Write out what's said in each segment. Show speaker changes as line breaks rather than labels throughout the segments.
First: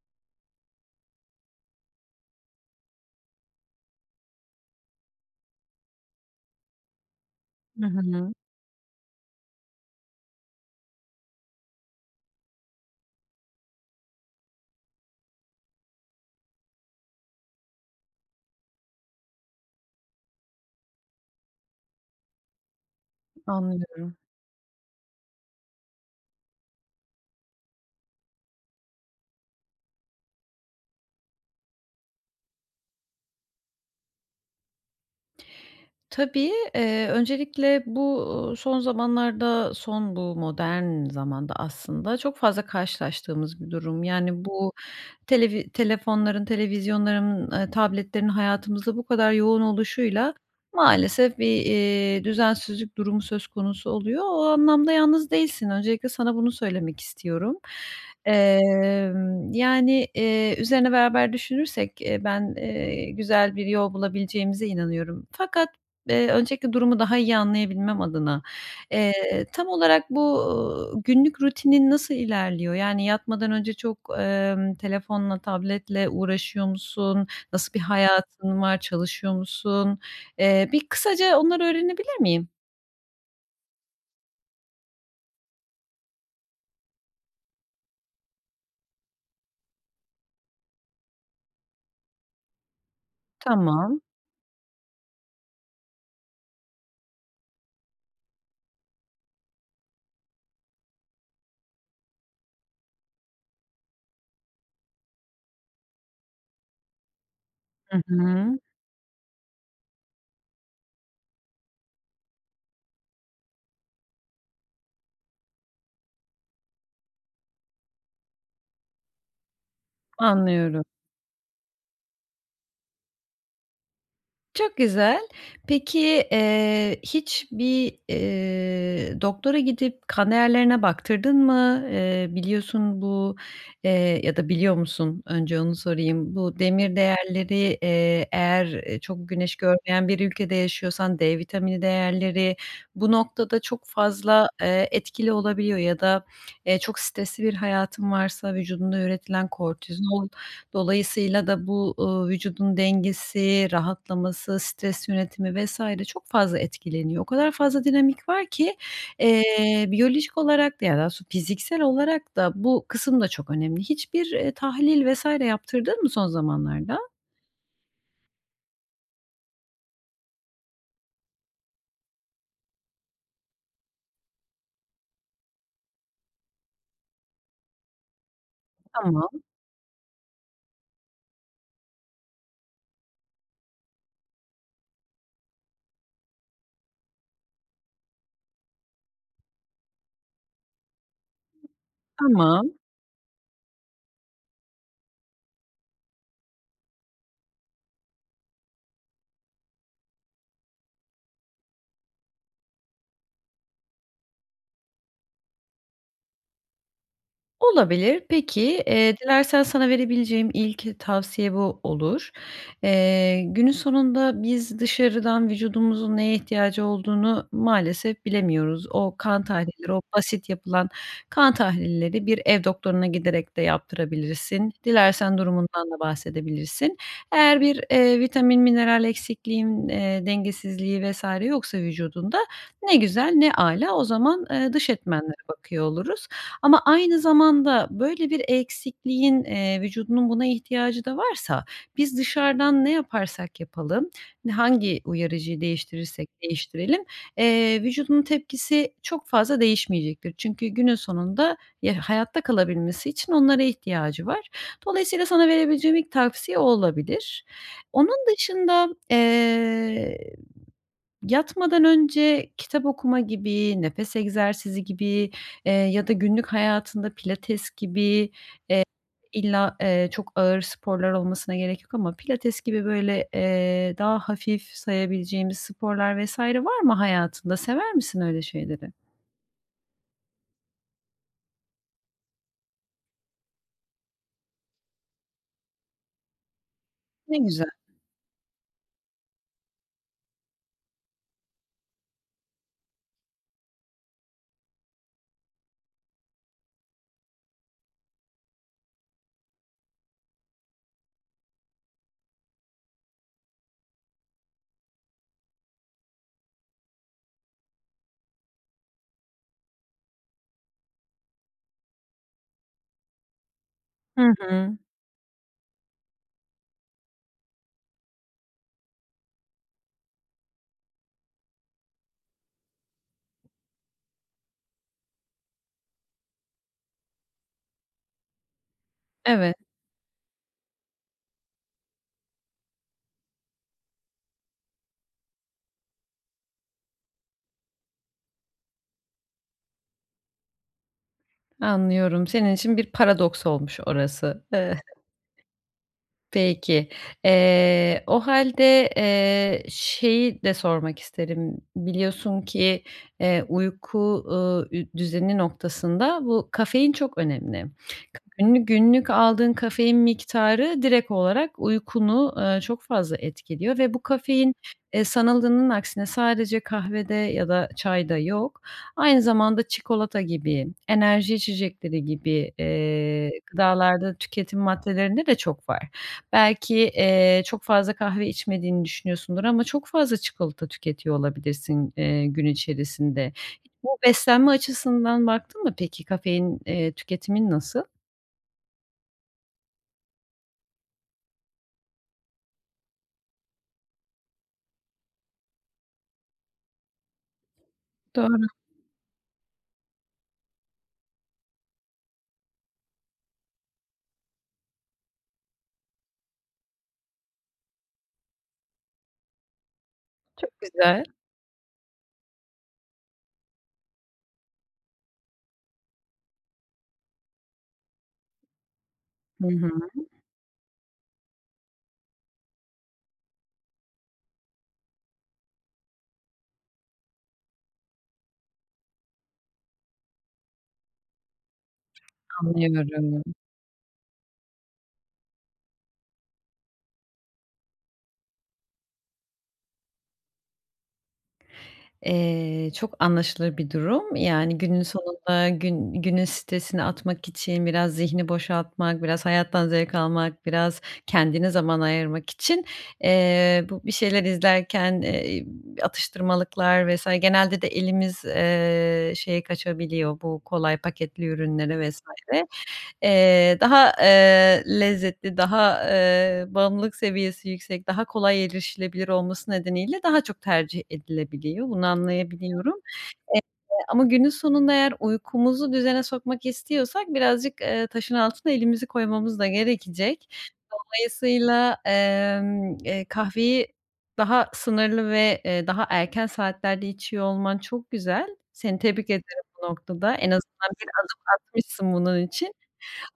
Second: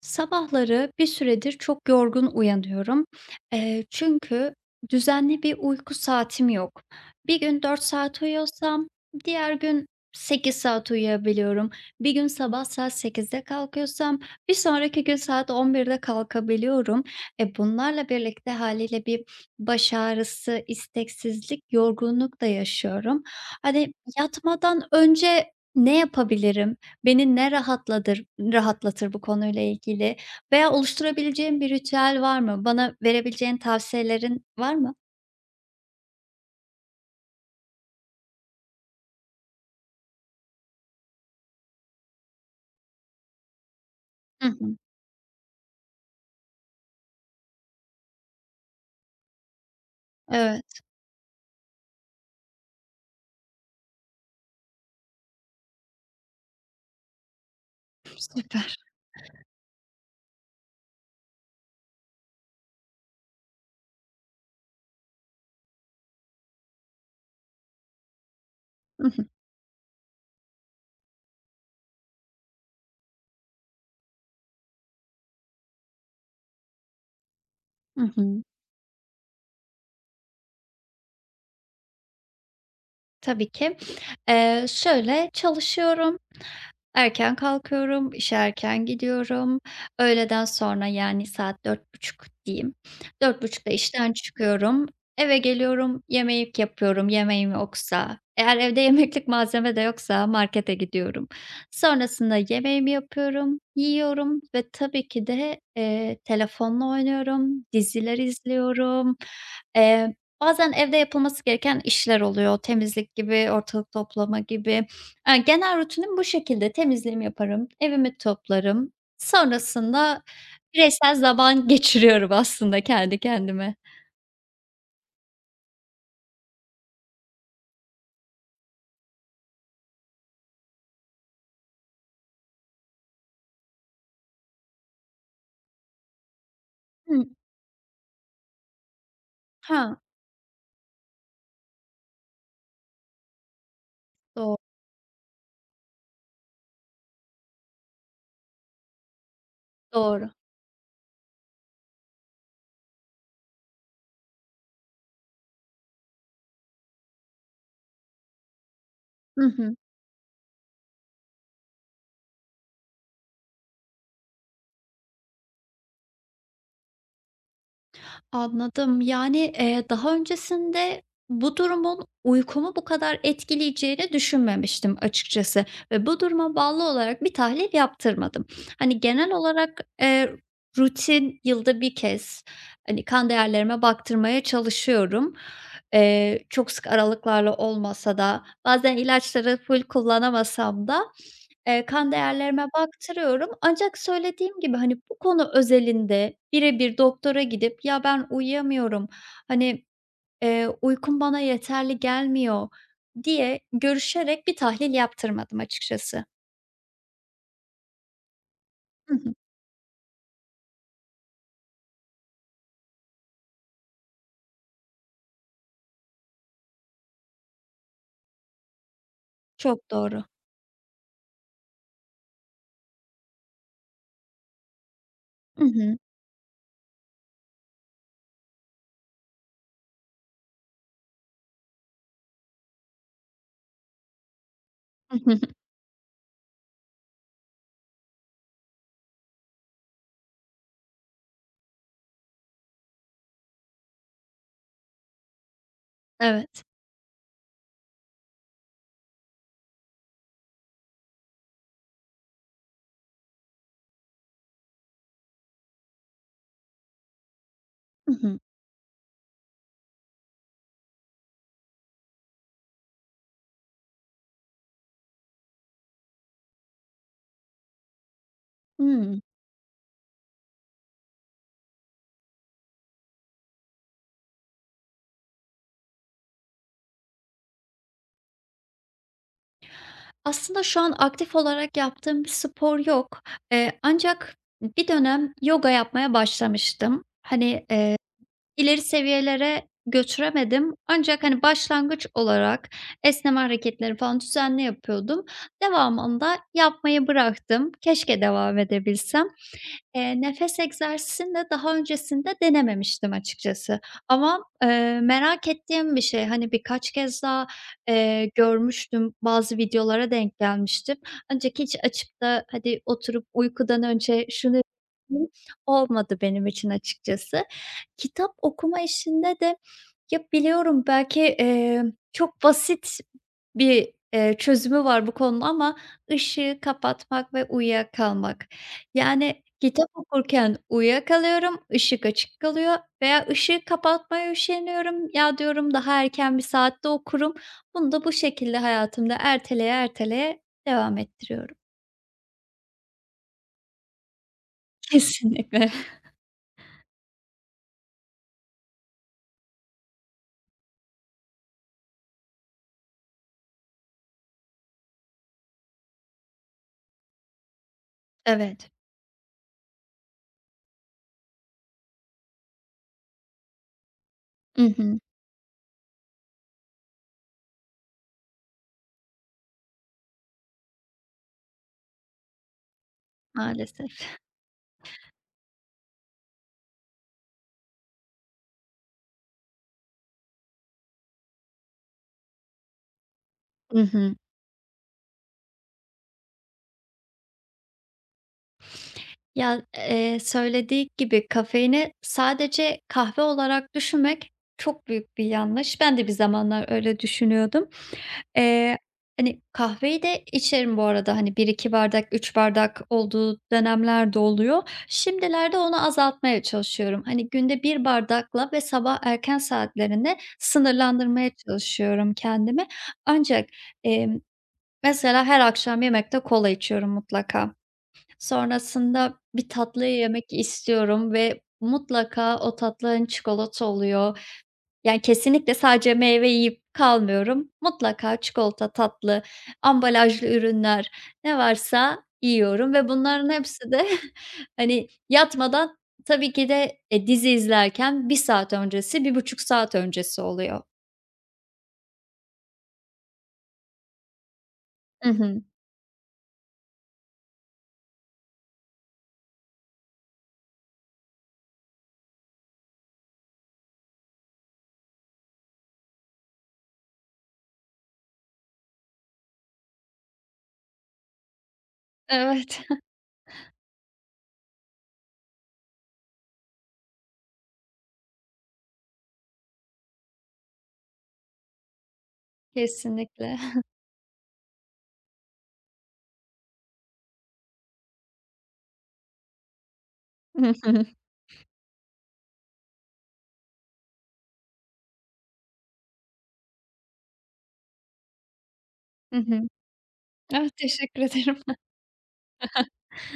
Sabahları bir süredir çok yorgun uyanıyorum. Çünkü düzenli bir uyku saatim yok. Bir gün dört
Hı
saat
hı.
uyuyorsam diğer gün 8 saat uyuyabiliyorum. Bir gün sabah saat 8'de kalkıyorsam bir sonraki gün saat 11'de kalkabiliyorum. Bunlarla birlikte haliyle bir baş ağrısı, isteksizlik, yorgunluk da yaşıyorum. Hani,
Anlıyorum.
yatmadan önce ne yapabilirim? Beni ne rahatlatır bu konuyla ilgili veya oluşturabileceğim bir ritüel var mı? Bana verebileceğin tavsiyelerin var mı?
Tabii, öncelikle bu, son zamanlarda, son bu modern zamanda aslında çok fazla karşılaştığımız bir durum. Yani
Hı
bu
hı.
telefonların, televizyonların, tabletlerin hayatımızda bu kadar yoğun oluşuyla
Evet,
maalesef bir, düzensizlik durumu söz konusu oluyor. O anlamda yalnız değilsin. Öncelikle sana bunu söylemek istiyorum.
süper.
Üzerine beraber düşünürsek, ben, güzel bir yol bulabileceğimize inanıyorum. Fakat, öncelikle durumu daha iyi anlayabilmem adına
Hı hı.
Tam olarak bu, günlük rutinin nasıl ilerliyor? Yani yatmadan önce çok, telefonla, tabletle uğraşıyor musun? Nasıl bir
Hı hı.
hayatın var? Çalışıyor musun? Bir kısaca onları öğrenebilir miyim?
Tabii ki. Şöyle, çalışıyorum, erken kalkıyorum, işe erken gidiyorum. Öğleden sonra, yani, saat dört buçuk diyeyim. Dört buçukta
Tamam.
işten çıkıyorum. Eve geliyorum, yemek yapıyorum yemeğim yoksa. Eğer evde yemeklik malzeme de yoksa markete gidiyorum. Sonrasında yemeğimi yapıyorum, yiyorum ve tabii ki de, telefonla oynuyorum,
Hı
diziler
hı.
izliyorum. Bazen evde yapılması gereken işler oluyor. Temizlik gibi, ortalık toplama gibi. Genel rutinim bu şekilde. Temizliğimi yaparım, evimi toplarım. Sonrasında
Anlıyorum.
bireysel zaman geçiriyorum aslında kendi kendime.
Çok güzel. Peki, hiç bir, doktora gidip kan değerlerine baktırdın mı? Biliyorsun bu, ya da biliyor musun? Önce onu sorayım. Bu demir
Hı.
değerleri, eğer, çok güneş
Ha,
görmeyen bir ülkede yaşıyorsan D vitamini değerleri bu noktada çok fazla,
doğ
etkili olabiliyor ya da, çok stresli bir hayatın varsa vücudunda üretilen kortizol.
doğru.
Dolayısıyla da bu, vücudun dengesi, rahatlaması, stres yönetimi vesaire çok fazla etkileniyor. O kadar fazla dinamik var ki,
Hı hı.
biyolojik olarak da ya, da fiziksel olarak da bu kısım da çok önemli. Hiçbir, tahlil vs. yaptırdın mı son zamanlarda?
Anladım. Yani, daha öncesinde bu durumun uykumu bu kadar etkileyeceğini düşünmemiştim açıkçası ve bu duruma bağlı olarak bir tahlil yaptırmadım. Hani,
Tamam,
genel olarak, rutin yılda bir kez, hani, kan değerlerime baktırmaya çalışıyorum. Çok sık aralıklarla olmasa da bazen ilaçları full kullanamasam da kan değerlerime
tamam.
baktırıyorum ancak söylediğim gibi, hani, bu konu özelinde bire bir doktora gidip "Ya, ben uyuyamıyorum, hani, uykum bana yeterli gelmiyor." diye görüşerek bir tahlil yaptırmadım açıkçası.
Olabilir. Peki,
Hı hı.
dilersen sana verebileceğim ilk tavsiye bu olur. Günün sonunda biz dışarıdan vücudumuzun neye ihtiyacı olduğunu maalesef bilemiyoruz. O kan
Çok
tahlilleri, o
doğru.
basit yapılan kan tahlilleri bir ev doktoruna giderek de yaptırabilirsin. Dilersen
I hı. Hı
durumundan
hı.
da bahsedebilirsin. Eğer bir, vitamin, mineral eksikliğin, dengesizliği vesaire yoksa vücudunda ne güzel ne âlâ. O zaman, dış etmenlere bakıyor oluruz. Ama aynı zamanda böyle bir eksikliğin, vücudunun buna ihtiyacı da varsa biz dışarıdan ne yaparsak yapalım, hangi uyarıcıyı değiştirirsek
Evet.
değiştirelim, vücudunun tepkisi çok fazla değişmeyecektir. Çünkü günün sonunda ya hayatta kalabilmesi için onlara ihtiyacı var. Dolayısıyla sana verebileceğim ilk tavsiye o olabilir.
I
Onun
hı.
dışında, yatmadan önce kitap okuma gibi, nefes egzersizi gibi, ya da günlük hayatında pilates gibi
Hımm.
illa, çok ağır sporlar olmasına gerek yok ama pilates gibi böyle, daha hafif sayabileceğimiz sporlar vs. var mı hayatında? Sever misin öyle şeyleri?
Aslında şu an aktif olarak yaptığım bir spor yok. Ancak bir dönem yoga yapmaya başlamıştım.
Ne
Hani,
güzel.
İleri seviyelere götüremedim ancak, hani, başlangıç olarak esneme hareketleri falan düzenli yapıyordum. Devamında yapmayı bıraktım. Keşke devam edebilsem. Nefes egzersizini de daha öncesinde denememiştim açıkçası ama, merak ettiğim bir şey. Hani, birkaç kez daha, görmüştüm, bazı videolara denk gelmiştim. Ancak hiç açıp da hadi oturup uykudan önce
Hı
şunu
hı.
yapayım olmadı benim için açıkçası. Kitap okuma işinde de ya, biliyorum belki, çok basit bir, çözümü var bu konunun ama ışığı kapatmak ve uyuyakalmak. Yani,
Evet.
kitap okurken uyuyakalıyorum, ışık açık kalıyor veya ışığı kapatmaya üşeniyorum. "Ya," diyorum, "daha erken bir saatte okurum." Bunu da bu şekilde hayatımda erteleye erteleye devam ettiriyorum.
Anlıyorum. Senin için bir paradoks olmuş orası.
Kesinlikle.
Peki. O halde şeyi de sormak isterim. Biliyorsun ki, uyku, ü düzeni noktasında bu kafein çok önemli.
Evet.
Günlük aldığın kafein miktarı direkt olarak uykunu, çok fazla etkiliyor ve bu kafein,
I hı.
sanıldığının aksine sadece kahvede ya da çayda yok. Aynı zamanda çikolata gibi, enerji içecekleri gibi,
Maalesef.
gıdalarda tüketim maddelerinde de çok var. Belki, çok fazla kahve içmediğini düşünüyorsundur ama çok fazla çikolata tüketiyor olabilirsin, gün içerisinde.
I
Bu
hı.
beslenme açısından baktın mı peki? Kafein, tüketimin nasıl?
Ya, söylediği gibi kafeini sadece kahve olarak düşünmek çok büyük bir yanlış. Ben de bir zamanlar öyle düşünüyordum.
Doğru,
Eee, Hani, kahveyi de içerim bu arada, hani, bir iki bardak, 3 bardak olduğu dönemler de oluyor. Şimdilerde onu azaltmaya çalışıyorum. Hani, günde bir bardakla ve sabah erken saatlerinde
çok güzel.
sınırlandırmaya çalışıyorum kendimi. Ancak, emm, mesela her akşam yemekte kola içiyorum mutlaka. Sonrasında bir
Hı hı,
tatlı yemek istiyorum ve mutlaka o tatlı, hani, çikolata oluyor yani, kesinlikle sadece meyve yiyip kalmıyorum. Mutlaka çikolata, tatlı, ambalajlı ürünler, ne varsa yiyorum ve bunların
anlıyorum.
hepsi de, hani, yatmadan tabii ki de, dizi izlerken 1 saat öncesi, 1,5 saat öncesi oluyor.
Çok anlaşılır bir durum. Yani, günün
Hı hı.
sonunda günün stresini atmak için biraz zihni boşaltmak, biraz hayattan zevk almak, biraz kendine zaman ayırmak için, bu bir şeyler izlerken, atıştırmalıklar vesaire genelde de elimiz, şeye kaçabiliyor, bu kolay paketli ürünlere vesaire şekilde,
Evet.
daha, lezzetli, daha, bağımlılık seviyesi yüksek, daha kolay erişilebilir olması nedeniyle daha çok tercih edilebiliyor. Bunu anlayabiliyorum.
Kesinlikle.
Eee, ama günün sonunda eğer uykumuzu düzene sokmak istiyorsak birazcık, taşın altına elimizi koymamız da gerekecek.
Hı hı.
Dolayısıyla, kahveyi daha sınırlı ve, daha erken saatlerde içiyor olman çok güzel. Seni tebrik
Hı hı.
ederim bu noktada. En
Evet,
azından bir
teşekkür
adım
ederim.
atmışsın bunun için.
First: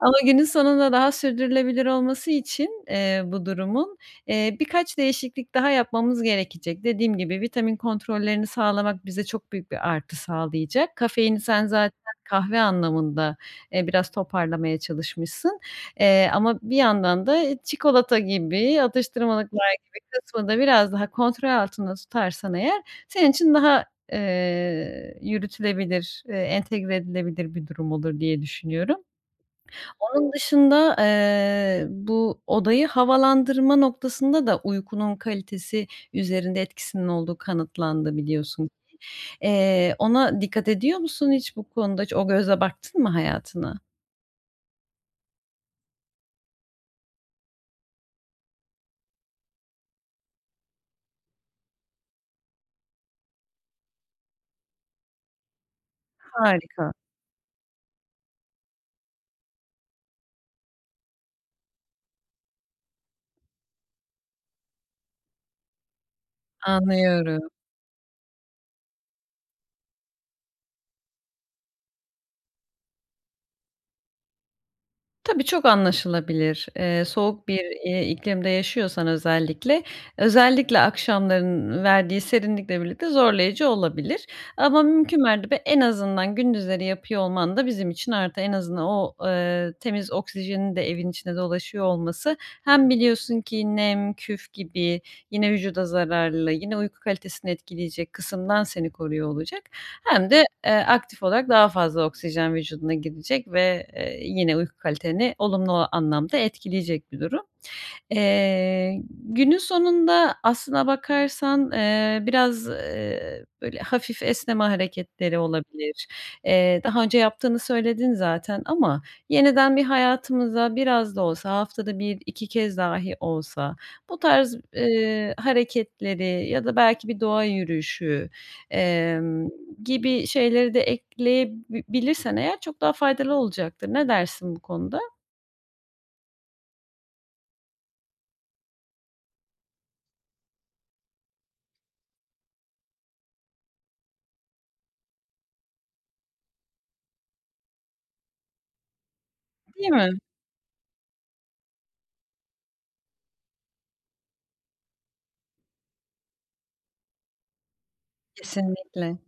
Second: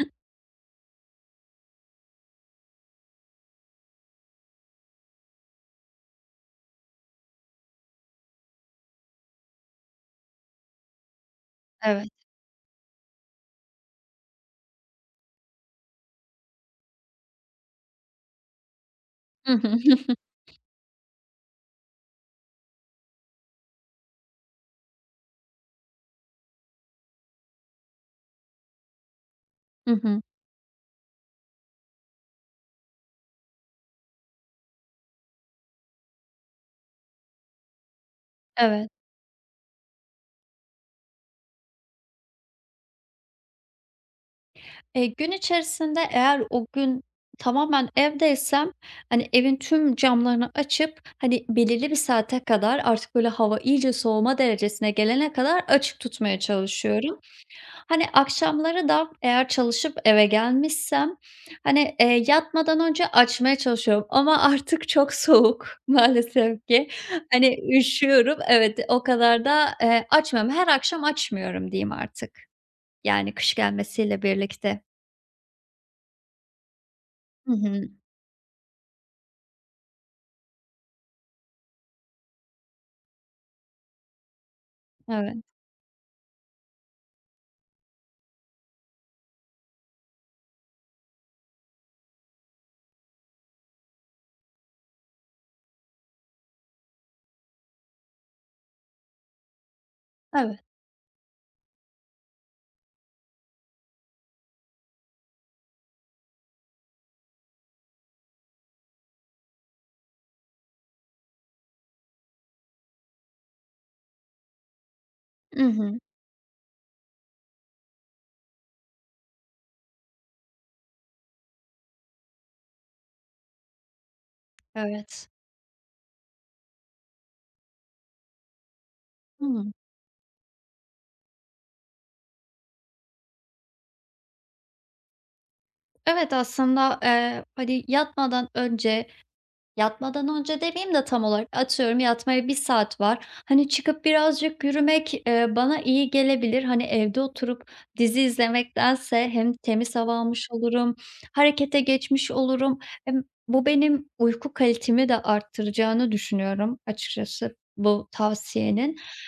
Ama günün sonunda daha sürdürülebilir olması için, bu durumun, birkaç değişiklik daha yapmamız gerekecek. Dediğim gibi vitamin kontrollerini sağlamak bize çok büyük bir artı sağlayacak. Kafeini sen zaten
Evet.
kahve anlamında, biraz toparlamaya çalışmışsın. Ama bir yandan da, çikolata gibi,
Hı
atıştırmalıklar
hı.
gibi kısmı da biraz daha kontrol altında tutarsan eğer senin için daha, yürütülebilir, entegre edilebilir bir durum olur diye düşünüyorum.
Hı hı.
Onun dışında, bu odayı havalandırma noktasında da uykunun kalitesi üzerinde etkisinin olduğu kanıtlandı biliyorsun
Evet.
ki. Ona dikkat ediyor musun hiç bu konuda? Hiç o gözle baktın mı hayatına?
Gün içerisinde eğer o gün tamamen evdeysem, hani, evin tüm camlarını açıp, hani, belirli bir saate kadar artık böyle hava iyice soğuma derecesine gelene kadar açık tutmaya
Harika,
çalışıyorum. Hani, akşamları da eğer çalışıp eve gelmişsem, hani, yatmadan önce açmaya çalışıyorum ama artık çok soğuk maalesef ki.
anlıyorum.
Hani, üşüyorum. Evet, o kadar da, açmıyorum. Her akşam açmıyorum diyeyim artık. Yani kış gelmesiyle birlikte.
Tabii, çok anlaşılabilir. Soğuk
Hı
bir,
hı.
iklimde yaşıyorsan özellikle, özellikle akşamların verdiği serinlikle birlikte zorlayıcı olabilir. Ama mümkün
Evet,
mertebe en azından gündüzleri yapıyor olman da bizim için artı. En azından o, temiz oksijenin de evin içinde dolaşıyor olması hem biliyorsun ki nem, küf gibi, yine vücuda zararlı, yine uyku kalitesini etkileyecek kısımdan seni koruyor olacak. Hem de,
evet.
aktif olarak daha fazla oksijen vücuduna gidecek ve, yine uyku kaliteni olumlu anlamda etkileyecek bir durum. Günün sonunda aslına bakarsan, biraz, böyle hafif esneme hareketleri
I hı.
olabilir. Daha önce yaptığını söyledin zaten ama yeniden bir hayatımıza biraz da olsa haftada bir iki kez dahi olsa bu tarz,
Evet.
hareketleri ya da belki bir doğa yürüyüşü, emm,
Hıı.
gibi şeyleri de ekleyebilirsen eğer çok daha faydalı olacaktır. Ne dersin bu konuda?
Evet, aslında, hani, yatmadan önce, yatmadan önce demeyeyim de tam olarak, atıyorum yatmaya 1 saat var. Hani, çıkıp birazcık yürümek, bana iyi gelebilir. Hani, evde oturup dizi izlemektense hem
Değil
temiz
mi?
hava almış olurum, harekete geçmiş olurum. Hem bu benim uyku kalitemi de arttıracağını düşünüyorum açıkçası bu tavsiyenin.
Kesinlikle.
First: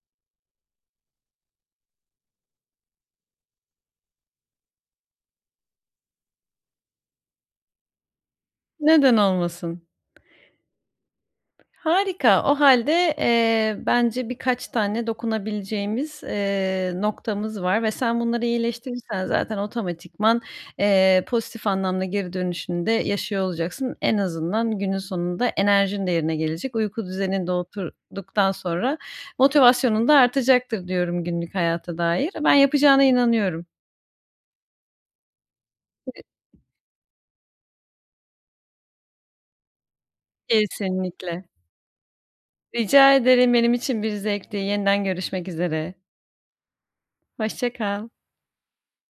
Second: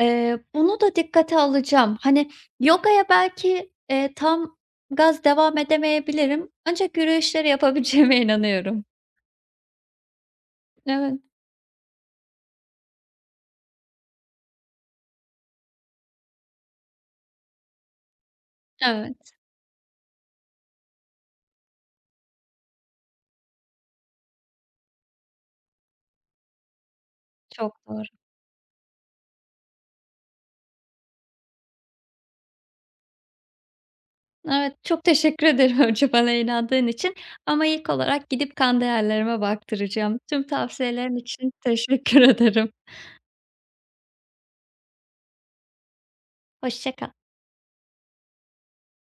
Bunu da dikkate alacağım. Hani, yogaya belki, tam gaz devam edemeyebilirim ancak yürüyüşleri yapabileceğime inanıyorum.
Neden olmasın?
Evet,
Harika. O halde bence birkaç tane dokunabileceğimiz, noktamız var ve sen bunları iyileştirirsen
evet,
zaten otomatikman, pozitif anlamda geri dönüşünde de yaşıyor olacaksın. En azından günün sonunda enerjin de yerine gelecek. Uyku düzenin de
çok doğru.
oturduktan sonra motivasyonun da artacaktır diyorum günlük hayata dair. Ben yapacağına inanıyorum.
Evet, çok teşekkür ederim önce bana inandığın için ama ilk olarak gidip kan değerlerime baktıracağım. Tüm tavsiyelerin
Kesinlikle.
için teşekkür ederim.
Rica ederim. Benim için bir zevkti. Yeniden görüşmek üzere.
Hoşça kal.
Hoşça kal.